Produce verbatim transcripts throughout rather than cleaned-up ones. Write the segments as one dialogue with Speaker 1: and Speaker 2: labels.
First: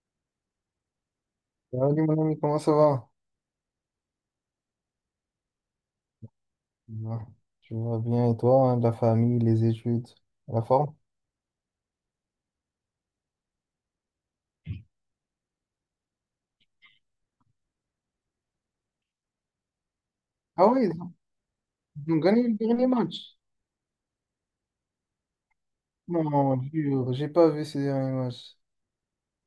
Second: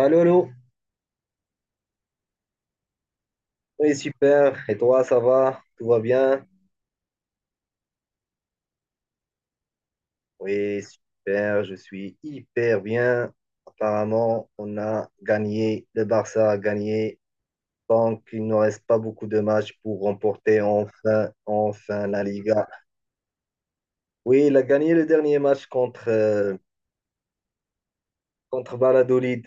Speaker 1: Allô, allô.
Speaker 2: Salut mon ami, comment ça va?
Speaker 1: Oui, super. Et toi, ça va? Tout va bien?
Speaker 2: Bah, tu vas bien et toi, hein, la famille, les études, la
Speaker 1: Oui,
Speaker 2: forme?
Speaker 1: super. Je suis hyper bien. Apparemment, on a gagné. Le Barça a gagné. Donc, il ne reste pas beaucoup de matchs pour remporter
Speaker 2: Ah oui,
Speaker 1: enfin, enfin
Speaker 2: ils ont
Speaker 1: la
Speaker 2: gagné le
Speaker 1: Liga.
Speaker 2: dernier match.
Speaker 1: Oui, il a gagné le dernier match contre, euh,
Speaker 2: Mon Dieu, j'ai pas vu ces derniers matchs.
Speaker 1: contre Valladolid.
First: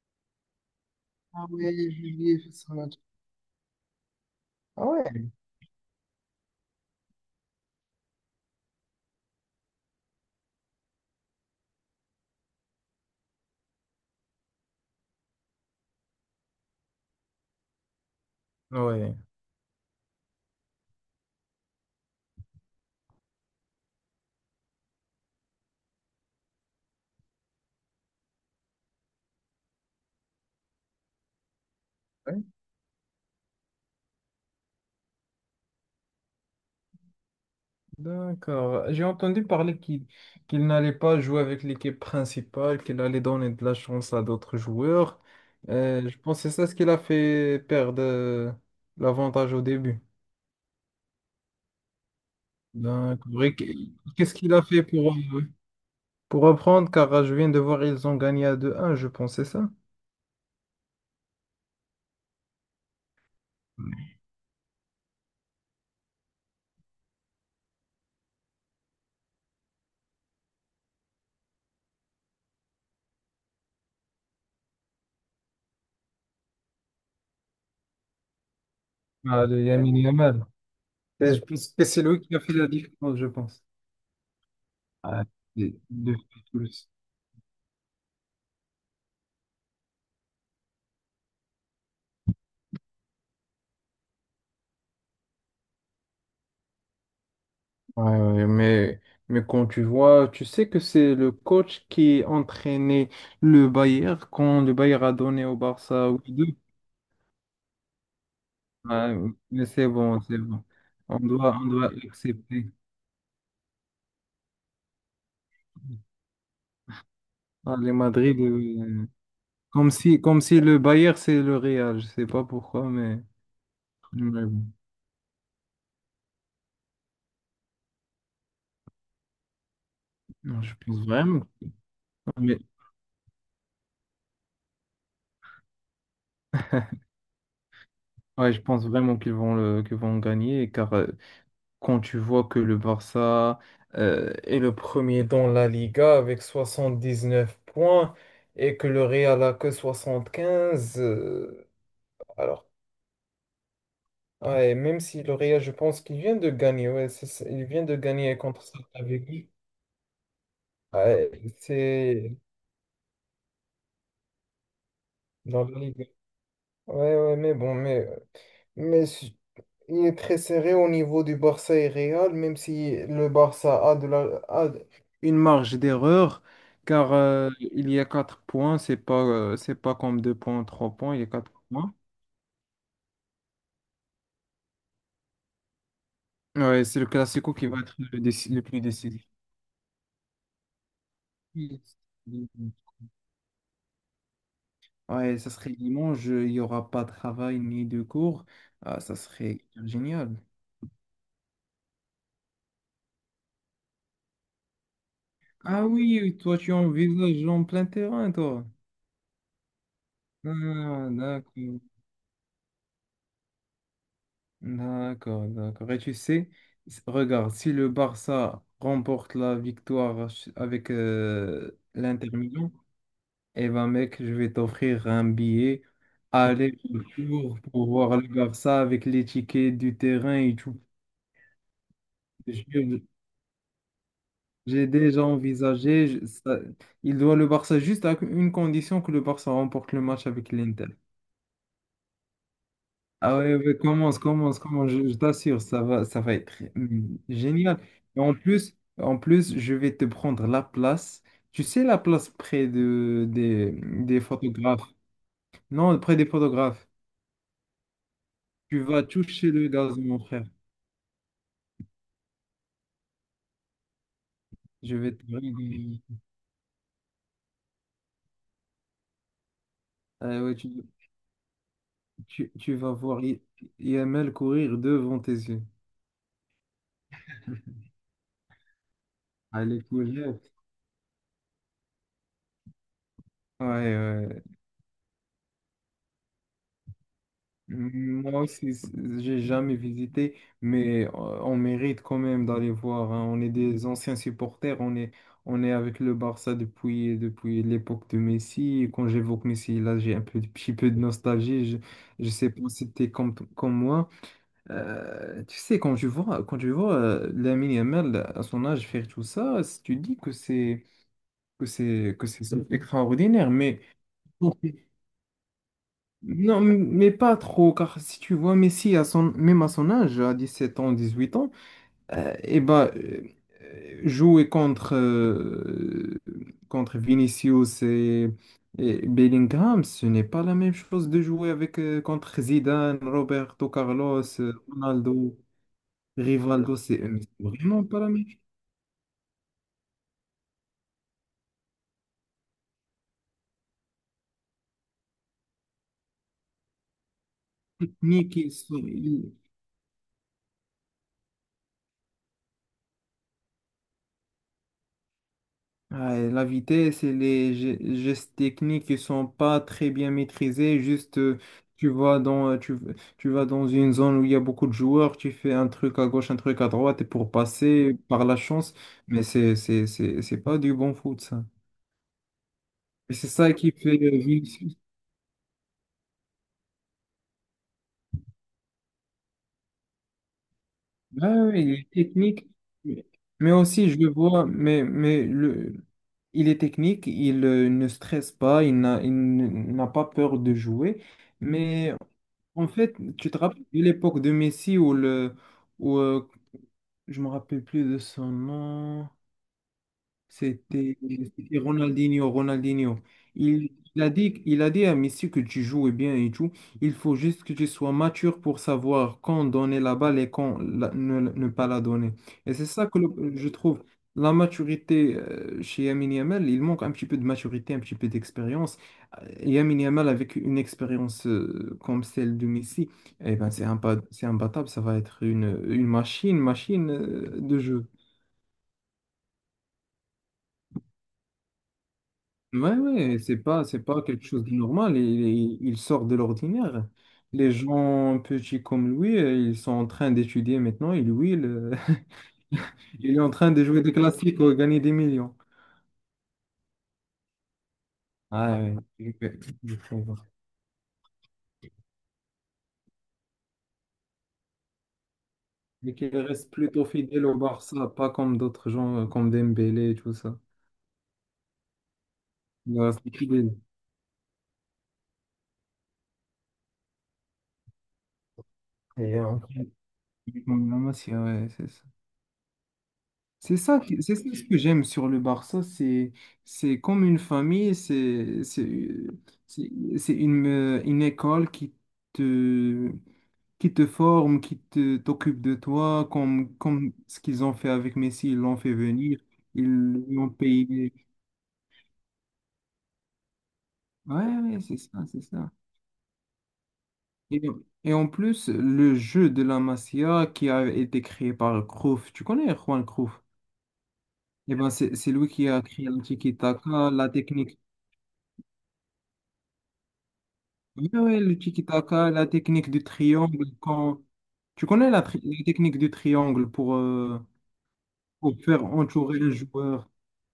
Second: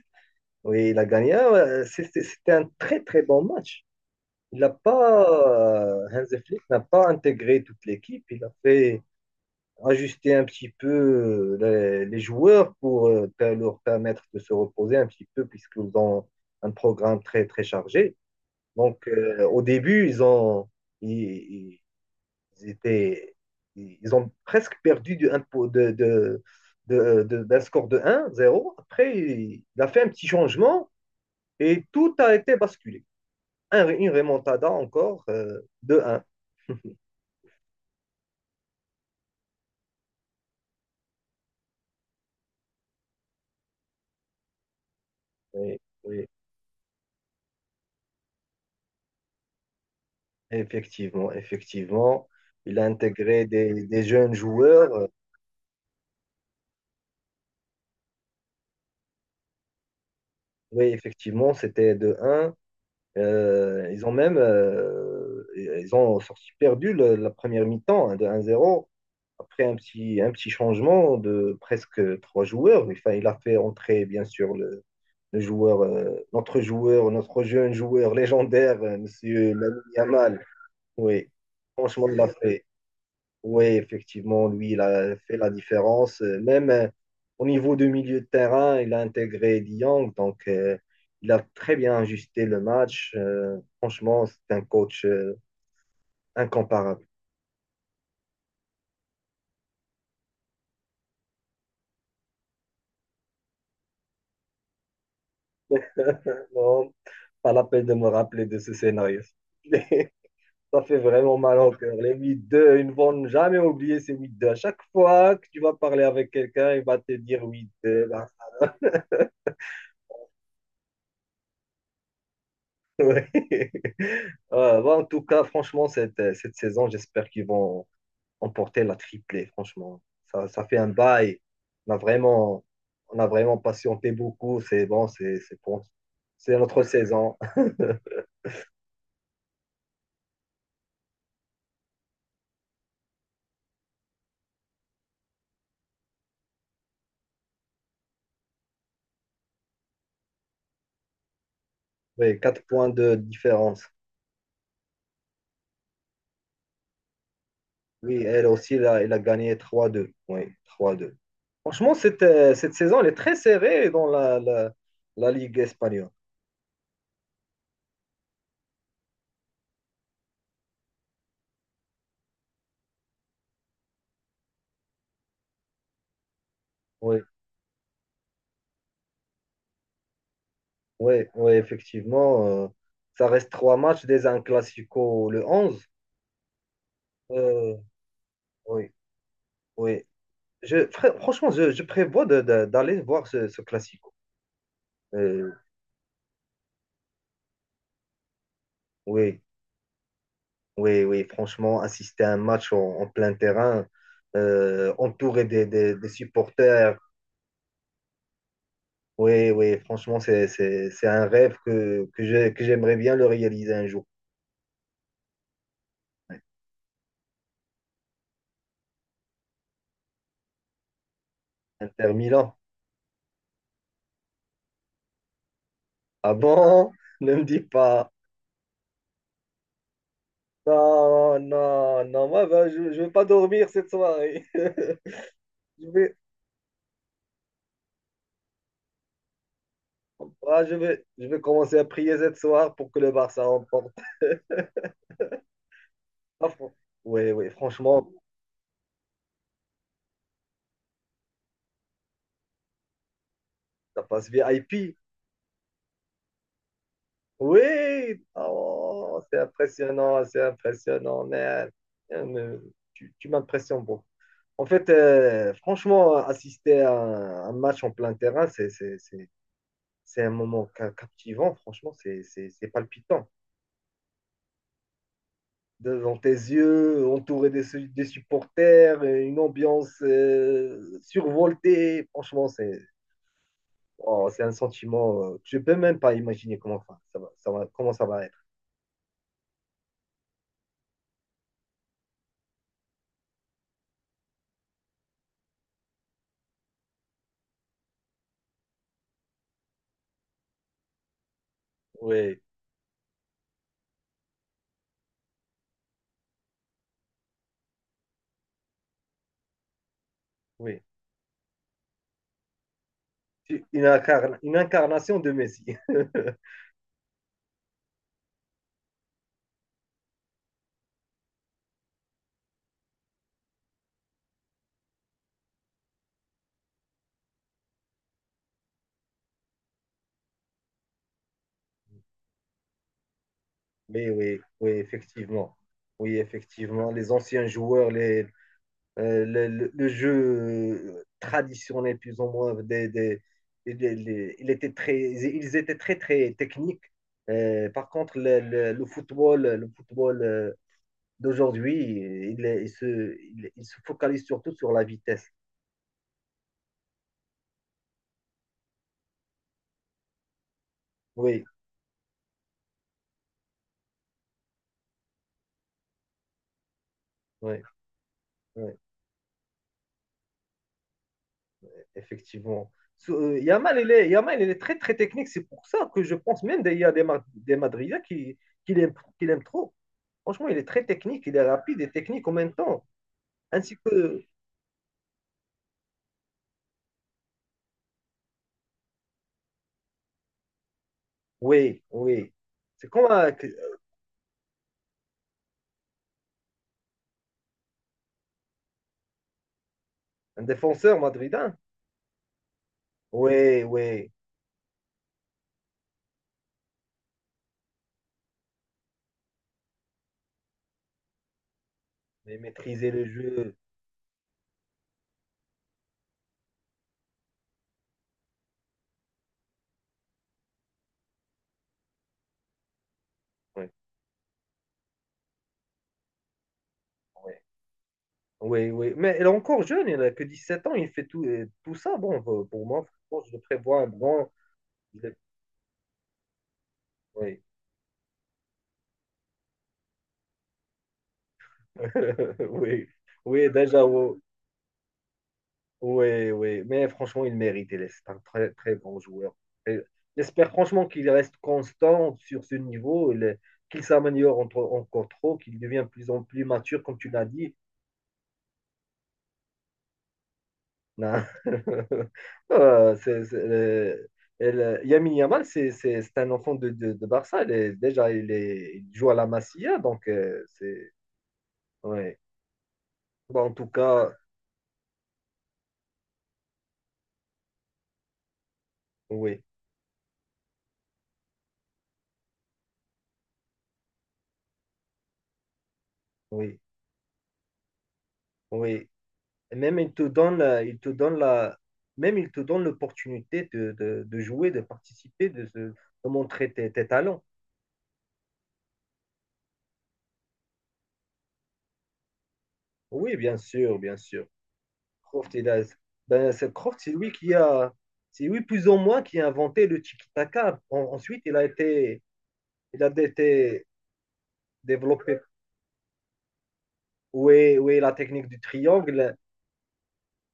Speaker 1: Oui, il a gagné.
Speaker 2: Ah
Speaker 1: Ah ouais,
Speaker 2: oui,
Speaker 1: c'était
Speaker 2: Julien
Speaker 1: c'était
Speaker 2: fait
Speaker 1: un
Speaker 2: son match.
Speaker 1: très, très bon match. Il n'a
Speaker 2: Ah
Speaker 1: pas,
Speaker 2: ouais?
Speaker 1: euh, Hansi Flick n'a pas intégré toute l'équipe. Il a fait ajuster un petit peu euh, les, les joueurs pour euh, per- leur permettre de se reposer un petit peu puisqu'ils ont un programme très très chargé. Donc
Speaker 2: Ouais,
Speaker 1: euh, au début, ils ont ils, ils étaient ils ont presque perdu du, un po- de, de, de- de- d'un score de un zéro. Après, il a fait un petit changement et tout a
Speaker 2: ouais,
Speaker 1: été basculé. Un- une remontada encore euh, de
Speaker 2: d'accord. J'ai entendu parler qu'il qu'il n'allait pas jouer avec l'équipe principale, qu'il allait donner de la chance à d'autres joueurs. Euh, je
Speaker 1: un
Speaker 2: pense que c'est ça ce qu'il a fait perdre euh, l'avantage au début.
Speaker 1: Effectivement, effectivement. Il a
Speaker 2: D'accord.
Speaker 1: intégré
Speaker 2: Et qu-
Speaker 1: des, des jeunes
Speaker 2: Qu'est-ce qu'il a fait
Speaker 1: joueurs. Euh,
Speaker 2: pour... euh, Pour reprendre, car je viens de voir, ils ont gagné à deux un, je pense, c'est ça?
Speaker 1: Oui, effectivement, c'était de un Euh, ils ont même euh, ils ont sorti perdu le- la première mi-temps, hein, de un zéro. Après un petit, un petit changement de presque trois joueurs. Enfin, il a fait entrer, bien sûr, le, le joueur, euh, notre joueur, notre jeune joueur légendaire, euh,
Speaker 2: Ah,
Speaker 1: Monsieur
Speaker 2: le
Speaker 1: Lamine
Speaker 2: Yamin
Speaker 1: Yamal.
Speaker 2: Yamal.
Speaker 1: Oui,
Speaker 2: Et je pense que c'est
Speaker 1: franchement, il
Speaker 2: lui
Speaker 1: l'a
Speaker 2: qui a fait
Speaker 1: fait.
Speaker 2: la différence, je pense.
Speaker 1: Oui, effectivement, lui, il a
Speaker 2: Ah,
Speaker 1: fait la
Speaker 2: c'est- Deux
Speaker 1: différence. Euh, Même euh,
Speaker 2: plus.
Speaker 1: au niveau de milieu de terrain, il a intégré Dieng, donc euh, il a très bien ajusté le match. Euh, franchement, c'est un coach euh, incomparable.
Speaker 2: Ouais, ouais, mais, mais quand tu vois, tu sais que c'est le coach qui entraînait le Bayern quand le Bayern a donné au Barça huit deux.
Speaker 1: Bon, pas la peine de me rappeler de ce
Speaker 2: Ouais,
Speaker 1: scénario.
Speaker 2: mais c'est bon, c'est bon.
Speaker 1: Ça fait
Speaker 2: On
Speaker 1: vraiment
Speaker 2: doit,
Speaker 1: mal
Speaker 2: on
Speaker 1: au
Speaker 2: doit
Speaker 1: cœur. Les huit
Speaker 2: accepter.
Speaker 1: deux, ils ne vont jamais oublier ces huit deux. À chaque fois que tu vas parler avec quelqu'un, il va te dire huit
Speaker 2: Ah, les
Speaker 1: deux là.
Speaker 2: Madrid, euh, comme si, comme si le Bayern, c'est le Real. Je sais pas pourquoi, mais...
Speaker 1: Ouais.
Speaker 2: mais bon.
Speaker 1: Euh, bon, en tout cas, franchement, cette, cette saison, j'espère qu'ils vont emporter la triplée, franchement. Ça,
Speaker 2: Non,
Speaker 1: ça
Speaker 2: je
Speaker 1: fait un
Speaker 2: pense
Speaker 1: bail.
Speaker 2: vraiment,
Speaker 1: On a
Speaker 2: mais
Speaker 1: vraiment, on a vraiment patienté beaucoup. C'est bon, c'est c'est bon. C'est notre saison.
Speaker 2: ouais, je pense vraiment qu'ils vont le, qu'ils vont gagner, car euh, quand tu vois que le Barça euh, est le premier dans la Liga avec soixante-dix-neuf points et que le Real a que soixante-quinze, euh,
Speaker 1: Oui, quatre
Speaker 2: alors
Speaker 1: points de différence.
Speaker 2: ouais, même si le Real, je pense qu'il vient de gagner, ouais, c'est ça, il vient de
Speaker 1: Oui,
Speaker 2: gagner
Speaker 1: elle
Speaker 2: contre
Speaker 1: aussi, elle a,
Speaker 2: Celta
Speaker 1: elle a
Speaker 2: Vigo,
Speaker 1: gagné trois deux. Oui, trois deux.
Speaker 2: ouais,
Speaker 1: Franchement, cette,
Speaker 2: c'est
Speaker 1: euh, cette saison, elle est très serrée dans la, la, la Ligue
Speaker 2: dans la Liga.
Speaker 1: espagnole.
Speaker 2: Ouais, ouais, mais bon, mais, mais si- il est très serré au niveau du Barça et Real, même si le Barça a, de la, a de- une marge d'erreur, car
Speaker 1: Oui,
Speaker 2: euh, il y a quatre points, c'est pas, euh, c'est pas comme deux points, trois
Speaker 1: oui,
Speaker 2: points, il y a
Speaker 1: oui,
Speaker 2: quatre points.
Speaker 1: effectivement. euh, ça reste trois matchs dès un classico le onze.
Speaker 2: Ouais, c'est le Classico qui
Speaker 1: Euh,
Speaker 2: va être le, déci- le plus
Speaker 1: oui,
Speaker 2: décisif.
Speaker 1: oui. Je, fr- franchement, je, je prévois de- de- d'aller voir ce, ce classico.
Speaker 2: Ouais, ça
Speaker 1: Euh,
Speaker 2: serait dimanche, il n'y aura pas de travail ni de cours. Ah, ça
Speaker 1: oui,
Speaker 2: serait génial.
Speaker 1: oui, oui, franchement, assister à un match en, en plein terrain, euh, entouré des,
Speaker 2: Ah
Speaker 1: des- des
Speaker 2: oui, toi tu
Speaker 1: supporters.
Speaker 2: envisages en plein terrain, toi.
Speaker 1: Oui, oui, franchement, c'est, c'est- c'est
Speaker 2: Ah,
Speaker 1: un rêve
Speaker 2: d'accord.
Speaker 1: que, que j'ai- que j'aimerais bien le réaliser un jour.
Speaker 2: D'accord, d'accord. Et tu
Speaker 1: Ouais.
Speaker 2: sais, s- regarde, si le Barça remporte la victoire ch- avec euh,
Speaker 1: Inter
Speaker 2: l'Inter
Speaker 1: Milan.
Speaker 2: Milan, eh ben mec, je vais t'offrir un billet
Speaker 1: Ah bon? Ne me
Speaker 2: aller-retour
Speaker 1: dis
Speaker 2: pour
Speaker 1: pas.
Speaker 2: voir le Barça avec les tickets du terrain et tout.
Speaker 1: Non, non, non, moi, ben, je ne
Speaker 2: Je-
Speaker 1: vais pas dormir cette soirée.
Speaker 2: J'ai déjà
Speaker 1: Je
Speaker 2: envisagé,
Speaker 1: vais,
Speaker 2: je- ça- il doit le Barça juste à une condition que le Barça remporte le match avec
Speaker 1: ah, je
Speaker 2: l'Inter.
Speaker 1: vais, je vais commencer à prier cette soir pour que le
Speaker 2: Ah
Speaker 1: Barça
Speaker 2: ouais, ouais,
Speaker 1: remporte.
Speaker 2: commence, commence, commence, je, je t'assure, ça va, ça va
Speaker 1: Ah,
Speaker 2: être
Speaker 1: fran-
Speaker 2: hum,
Speaker 1: ouais, ouais,
Speaker 2: génial.
Speaker 1: franchement,
Speaker 2: Et en plus, en plus, je vais te prendre la place. Tu sais, la place près de, des,
Speaker 1: ça
Speaker 2: des
Speaker 1: passe
Speaker 2: photographes.
Speaker 1: V I P.
Speaker 2: Non, près des photographes.
Speaker 1: Oui,
Speaker 2: Tu vas
Speaker 1: oh, c'est
Speaker 2: toucher le gazon, mon
Speaker 1: impressionnant, c'est
Speaker 2: frère.
Speaker 1: impressionnant, man. Euh, mais Tu, tu m'impressionnes beaucoup. En fait,
Speaker 2: Je vais te
Speaker 1: euh,
Speaker 2: briller.
Speaker 1: franchement, assister à un, un match en plein terrain, c'est c'est- c'est- c'est un
Speaker 2: Ah ouais,
Speaker 1: moment
Speaker 2: tu,
Speaker 1: ca- captivant, franchement, c'est c'est-
Speaker 2: tu,
Speaker 1: c'est
Speaker 2: tu vas voir
Speaker 1: palpitant.
Speaker 2: I- IML courir devant tes yeux.
Speaker 1: Devant tes yeux, entouré des, su- des supporters, une
Speaker 2: Allez
Speaker 1: ambiance
Speaker 2: courir.
Speaker 1: euh, survoltée, franchement, c'est.
Speaker 2: Ouais,
Speaker 1: Oh,
Speaker 2: ouais.
Speaker 1: c'est un sentiment, euh, je peux même pas imaginer comment, enfin, ça va, ça va- comment ça va
Speaker 2: Moi
Speaker 1: être.
Speaker 2: aussi, c- j'ai jamais visité, mais euh, on mérite quand même d'aller voir, hein. On est des anciens supporters, on est, on est avec le Barça depuis, depuis l'époque de Messi. Et quand j'évoque Messi, là, j'ai un peu, petit peu de nostalgie. Je, je
Speaker 1: Oui,
Speaker 2: sais pas si t'es comme, comme moi. Euh, tu sais, quand je vois, quand je vois euh, Lamine Yamal à son âge faire tout ça, si tu dis que
Speaker 1: oui.
Speaker 2: c'est, que c'est, que c'est extraordinaire,
Speaker 1: C'est
Speaker 2: mais.
Speaker 1: Une, incarn- une incarnation de Messi.
Speaker 2: Non, mais pas trop, car si tu vois Messi, à son, même à son âge, à dix-sept ans, dix-huit ans, et bah, euh, eh ben, euh, jouer contre, euh, contre Vinicius et, et Bellingham, ce n'est pas la même chose de jouer avec, euh, contre Zidane, Roberto
Speaker 1: Mais
Speaker 2: Carlos,
Speaker 1: oui,
Speaker 2: euh,
Speaker 1: oui,
Speaker 2: Ronaldo,
Speaker 1: effectivement. Oui,
Speaker 2: Rivaldo,
Speaker 1: effectivement.
Speaker 2: c'est
Speaker 1: Les
Speaker 2: euh, c'est
Speaker 1: anciens
Speaker 2: vraiment
Speaker 1: joueurs,
Speaker 2: pas la
Speaker 1: les,
Speaker 2: même chose.
Speaker 1: euh, le, le- le jeu euh, traditionnel, plus ou moins, des, des- des- les- il était très, ils étaient très, très techniques. Euh, par contre,
Speaker 2: Ni
Speaker 1: le,
Speaker 2: qu'ils
Speaker 1: le-
Speaker 2: sont-
Speaker 1: le football, le football euh, d'aujourd'hui, il, il se, il il se focalise surtout sur la vitesse.
Speaker 2: Ouais, la vitesse et les ge- gestes techniques qui sont pas très bien maîtrisés. Juste, euh,
Speaker 1: Oui,
Speaker 2: tu vas dans, euh, tu, tu vas dans une zone où il y a beaucoup de joueurs, tu fais un truc à gauche, un truc à droite, et pour
Speaker 1: oui,
Speaker 2: passer par la
Speaker 1: oui,
Speaker 2: chance, mais c'est, c'est, c'est, c'est pas du bon foot, ça.
Speaker 1: effectivement.
Speaker 2: Et
Speaker 1: Sou-
Speaker 2: c'est
Speaker 1: euh,
Speaker 2: ça qui
Speaker 1: Yamal, il
Speaker 2: fait
Speaker 1: est,
Speaker 2: euh,
Speaker 1: Yamal, il est
Speaker 2: Vinicius.
Speaker 1: très, très technique. C'est pour ça que je pense même qu'il y a des, Ma- des Madridiens qui, qui l'aiment qui l'aiment trop. Franchement, il est très technique,
Speaker 2: Ouais,
Speaker 1: il est
Speaker 2: ouais, ouais, il
Speaker 1: rapide et
Speaker 2: est
Speaker 1: technique en
Speaker 2: technique,
Speaker 1: même temps.
Speaker 2: mais mais
Speaker 1: Ainsi
Speaker 2: aussi, je le
Speaker 1: que,
Speaker 2: vois, mais, mais le, il est technique, il euh, ne stresse pas, il n'a, il n- n'a pas peur de jouer.
Speaker 1: oui,
Speaker 2: Mais
Speaker 1: oui.
Speaker 2: En
Speaker 1: C'est
Speaker 2: fait,
Speaker 1: comme
Speaker 2: tu
Speaker 1: un,
Speaker 2: te rappelles de l'époque de Messi où le, où, euh, je me rappelle plus de son nom.
Speaker 1: un
Speaker 2: C'était
Speaker 1: défenseur madridin.
Speaker 2: c'était Ronaldinho, Ronaldinho.
Speaker 1: Oui,
Speaker 2: Il, il a
Speaker 1: oui.
Speaker 2: dit, il a dit à Messi que tu joues bien et tout. Il faut juste que tu sois mature pour savoir quand donner la balle et quand la- ne, ne pas la donner.
Speaker 1: Mais
Speaker 2: Et c'est ça
Speaker 1: maîtriser
Speaker 2: que
Speaker 1: le
Speaker 2: le- je
Speaker 1: jeu.
Speaker 2: trouve. La maturité euh, chez Lamine Yamal, il manque un petit peu de maturité, un petit peu d'expérience. Euh, Lamine Yamal avec une expérience euh, comme celle de Messi, eh ben, c'est
Speaker 1: Oui,
Speaker 2: imba- c'est imbattable, ça va être une, une machine, machine
Speaker 1: oui,
Speaker 2: euh, de jeu.
Speaker 1: oui, oui. Mais il est encore jeune, il n'a que dix sept ans, il fait tout, euh, tout ça. Bon, pour pour
Speaker 2: Ouais,
Speaker 1: moi,
Speaker 2: ouais,
Speaker 1: franchement, je
Speaker 2: c'est
Speaker 1: le
Speaker 2: pas, c'est
Speaker 1: prévois un
Speaker 2: pas quelque
Speaker 1: grand.
Speaker 2: chose de normal. Il, il- il sort de l'ordinaire.
Speaker 1: Oui,
Speaker 2: Les gens petits comme lui, euh, ils sont en train d'étudier maintenant. Et lui, il,
Speaker 1: oui,
Speaker 2: il est en
Speaker 1: oui,
Speaker 2: train de jouer
Speaker 1: déjà,
Speaker 2: des
Speaker 1: oui,
Speaker 2: classiques ou gagner des millions.
Speaker 1: oui, oui. Mais franchement, il mérite. Il est c'est un très,
Speaker 2: Ah,
Speaker 1: très
Speaker 2: ouais,
Speaker 1: bon
Speaker 2: je
Speaker 1: joueur.
Speaker 2: peux- je
Speaker 1: Et
Speaker 2: peux voir.
Speaker 1: J'espère franchement qu'il reste constant sur ce niveau, il- qu'il s'améliore entre- encore trop, qu'il devient de
Speaker 2: Mais
Speaker 1: plus
Speaker 2: qu'il
Speaker 1: en plus
Speaker 2: reste
Speaker 1: mature,
Speaker 2: plutôt
Speaker 1: comme tu l'as
Speaker 2: fidèle au
Speaker 1: dit.
Speaker 2: Barça, pas comme d'autres gens, euh, comme Dembélé et tout ça.
Speaker 1: Non.
Speaker 2: Il
Speaker 1: Euh,
Speaker 2: reste
Speaker 1: c'est- c'est-
Speaker 2: fidèle.
Speaker 1: euh, elle- Lamine Yamal, c'est c'est- c'est un enfant de, de, de Barça. Il est- déjà, il, est, il joue à
Speaker 2: Et,
Speaker 1: la
Speaker 2: euh,
Speaker 1: Masia, donc euh,
Speaker 2: comme
Speaker 1: c'est...
Speaker 2: Lamassia, ouais, c'est
Speaker 1: Ouais. Bon, en
Speaker 2: C'est
Speaker 1: tout
Speaker 2: ça, qui-
Speaker 1: cas,
Speaker 2: c'est ça ce que j'aime sur le Barça, c'est c'est comme une famille, c'est c'est
Speaker 1: oui,
Speaker 2: c'est c'est une euh, une école qui te qui te forme, qui te t'occupe de toi, comme
Speaker 1: oui,
Speaker 2: comme ce qu'ils ont fait avec Messi, ils l'ont fait
Speaker 1: oui.
Speaker 2: venir,
Speaker 1: Et
Speaker 2: ils
Speaker 1: même il te
Speaker 2: lui ont
Speaker 1: donne, la- il te
Speaker 2: payé.
Speaker 1: donne la, même il te donne l'opportunité de, de- de
Speaker 2: Ouais,
Speaker 1: jouer,
Speaker 2: ouais,
Speaker 1: de
Speaker 2: c'est ça, c'est
Speaker 1: participer, de,
Speaker 2: ça.
Speaker 1: se- de montrer tes, tes talents.
Speaker 2: Et, et en plus, le jeu de la Masia qui a été créé par Cruyff, tu connais Juan
Speaker 1: Oui,
Speaker 2: Cruyff?
Speaker 1: bien sûr, bien sûr.
Speaker 2: Eh ben, c'est c'est lui
Speaker 1: Croft,
Speaker 2: qui
Speaker 1: il a-
Speaker 2: a créé le
Speaker 1: ben, c'est Croft, c'est
Speaker 2: tiki-taka, la
Speaker 1: lui qui
Speaker 2: technique.
Speaker 1: a, c'est lui plus ou moins qui a inventé le tiki-taka. En-
Speaker 2: Oui, oui,
Speaker 1: ensuite, il
Speaker 2: le
Speaker 1: a été,
Speaker 2: tiki-taka, la technique
Speaker 1: il
Speaker 2: du
Speaker 1: a
Speaker 2: triangle,
Speaker 1: été
Speaker 2: quand... Tu connais la,
Speaker 1: développé.
Speaker 2: tri- la technique du triangle pour, euh,
Speaker 1: Oui, oui, la technique
Speaker 2: pour
Speaker 1: du
Speaker 2: faire
Speaker 1: triangle.
Speaker 2: entourer un joueur.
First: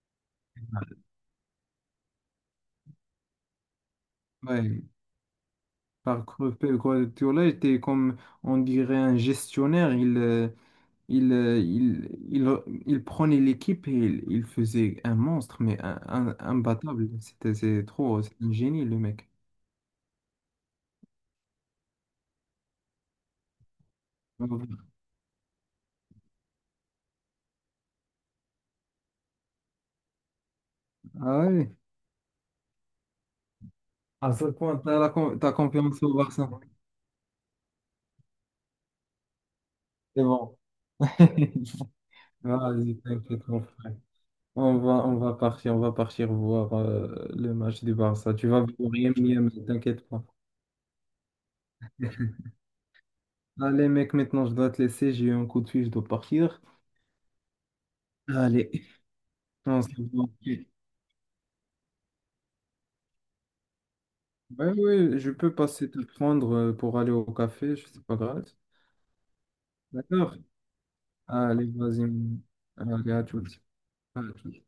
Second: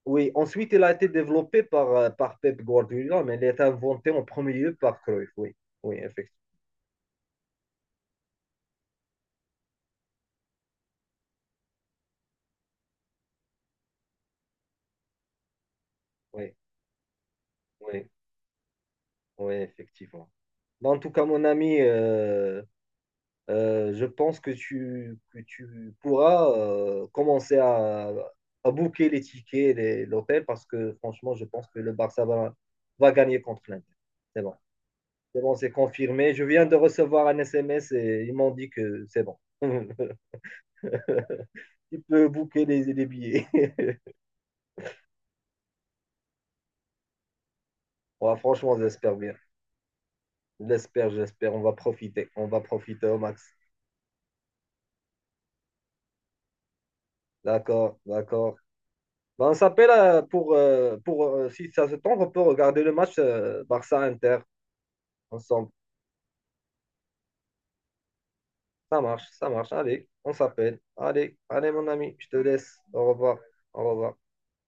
Speaker 1: Oui, ensuite, il a été développé par, euh, par Pep Guardiola, mais il a été inventé en premier lieu
Speaker 2: Ouais,
Speaker 1: par Cruyff. Oui, oui,
Speaker 2: par
Speaker 1: effectivement.
Speaker 2: Guardiola était comme, on dirait, un gestionnaire. Il, euh, il, euh, il, il, il prenait l'équipe et il, il faisait un monstre, mais un, un-
Speaker 1: Oui,
Speaker 2: imbattable. C'était, c'est
Speaker 1: oui,
Speaker 2: trop, c'est un génie, le mec.
Speaker 1: oui, effectivement. Bah, en tout cas, mon ami, euh, euh, je pense
Speaker 2: Ah
Speaker 1: que
Speaker 2: ouais,
Speaker 1: tu, que tu pourras euh, commencer à, à booker les tickets, les- l'hôtel, parce que franchement, je
Speaker 2: ah
Speaker 1: pense
Speaker 2: ouais.
Speaker 1: que le Barça va, va gagner contre l'Inter.
Speaker 2: À
Speaker 1: C'est
Speaker 2: ce
Speaker 1: bon,
Speaker 2: point, t'as la con-
Speaker 1: c'est
Speaker 2: t'as
Speaker 1: bon, c'est
Speaker 2: confiance au
Speaker 1: confirmé. Je
Speaker 2: Barça.
Speaker 1: viens de recevoir un S M S et ils m'ont dit que c'est bon.
Speaker 2: C'est bon.
Speaker 1: Tu peux booker les,
Speaker 2: Vas-y,
Speaker 1: les
Speaker 2: t'inquiète,
Speaker 1: billets.
Speaker 2: mon frère. On va, on va partir, on va partir voir euh, le match du Barça.
Speaker 1: Ouais,
Speaker 2: Tu vas
Speaker 1: franchement,
Speaker 2: voir rien,
Speaker 1: j'espère bien.
Speaker 2: rien, mais t'inquiète pas.
Speaker 1: J'espère, j'espère. On va profiter. On va profiter au max.
Speaker 2: Allez, mec, maintenant je dois te laisser. J'ai eu un coup de fil, je dois partir.
Speaker 1: D'accord, d'accord.
Speaker 2: Allez,
Speaker 1: Ben, on
Speaker 2: on se
Speaker 1: s'appelle euh,
Speaker 2: voit.
Speaker 1: pour, euh, pour euh, si ça se tente, on peut regarder le match euh, Barça-Inter
Speaker 2: Ouais, ouais, je peux
Speaker 1: ensemble.
Speaker 2: passer te prendre euh, pour aller au café. C'est pas grave.
Speaker 1: Ça marche, ça marche. Allez, on
Speaker 2: D'accord.
Speaker 1: s'appelle. Allez,
Speaker 2: Allez,
Speaker 1: allez, mon
Speaker 2: vas-y.
Speaker 1: ami, je te laisse. Au
Speaker 2: Allez, à
Speaker 1: revoir.
Speaker 2: toutes.
Speaker 1: Au revoir.
Speaker 2: À toutes.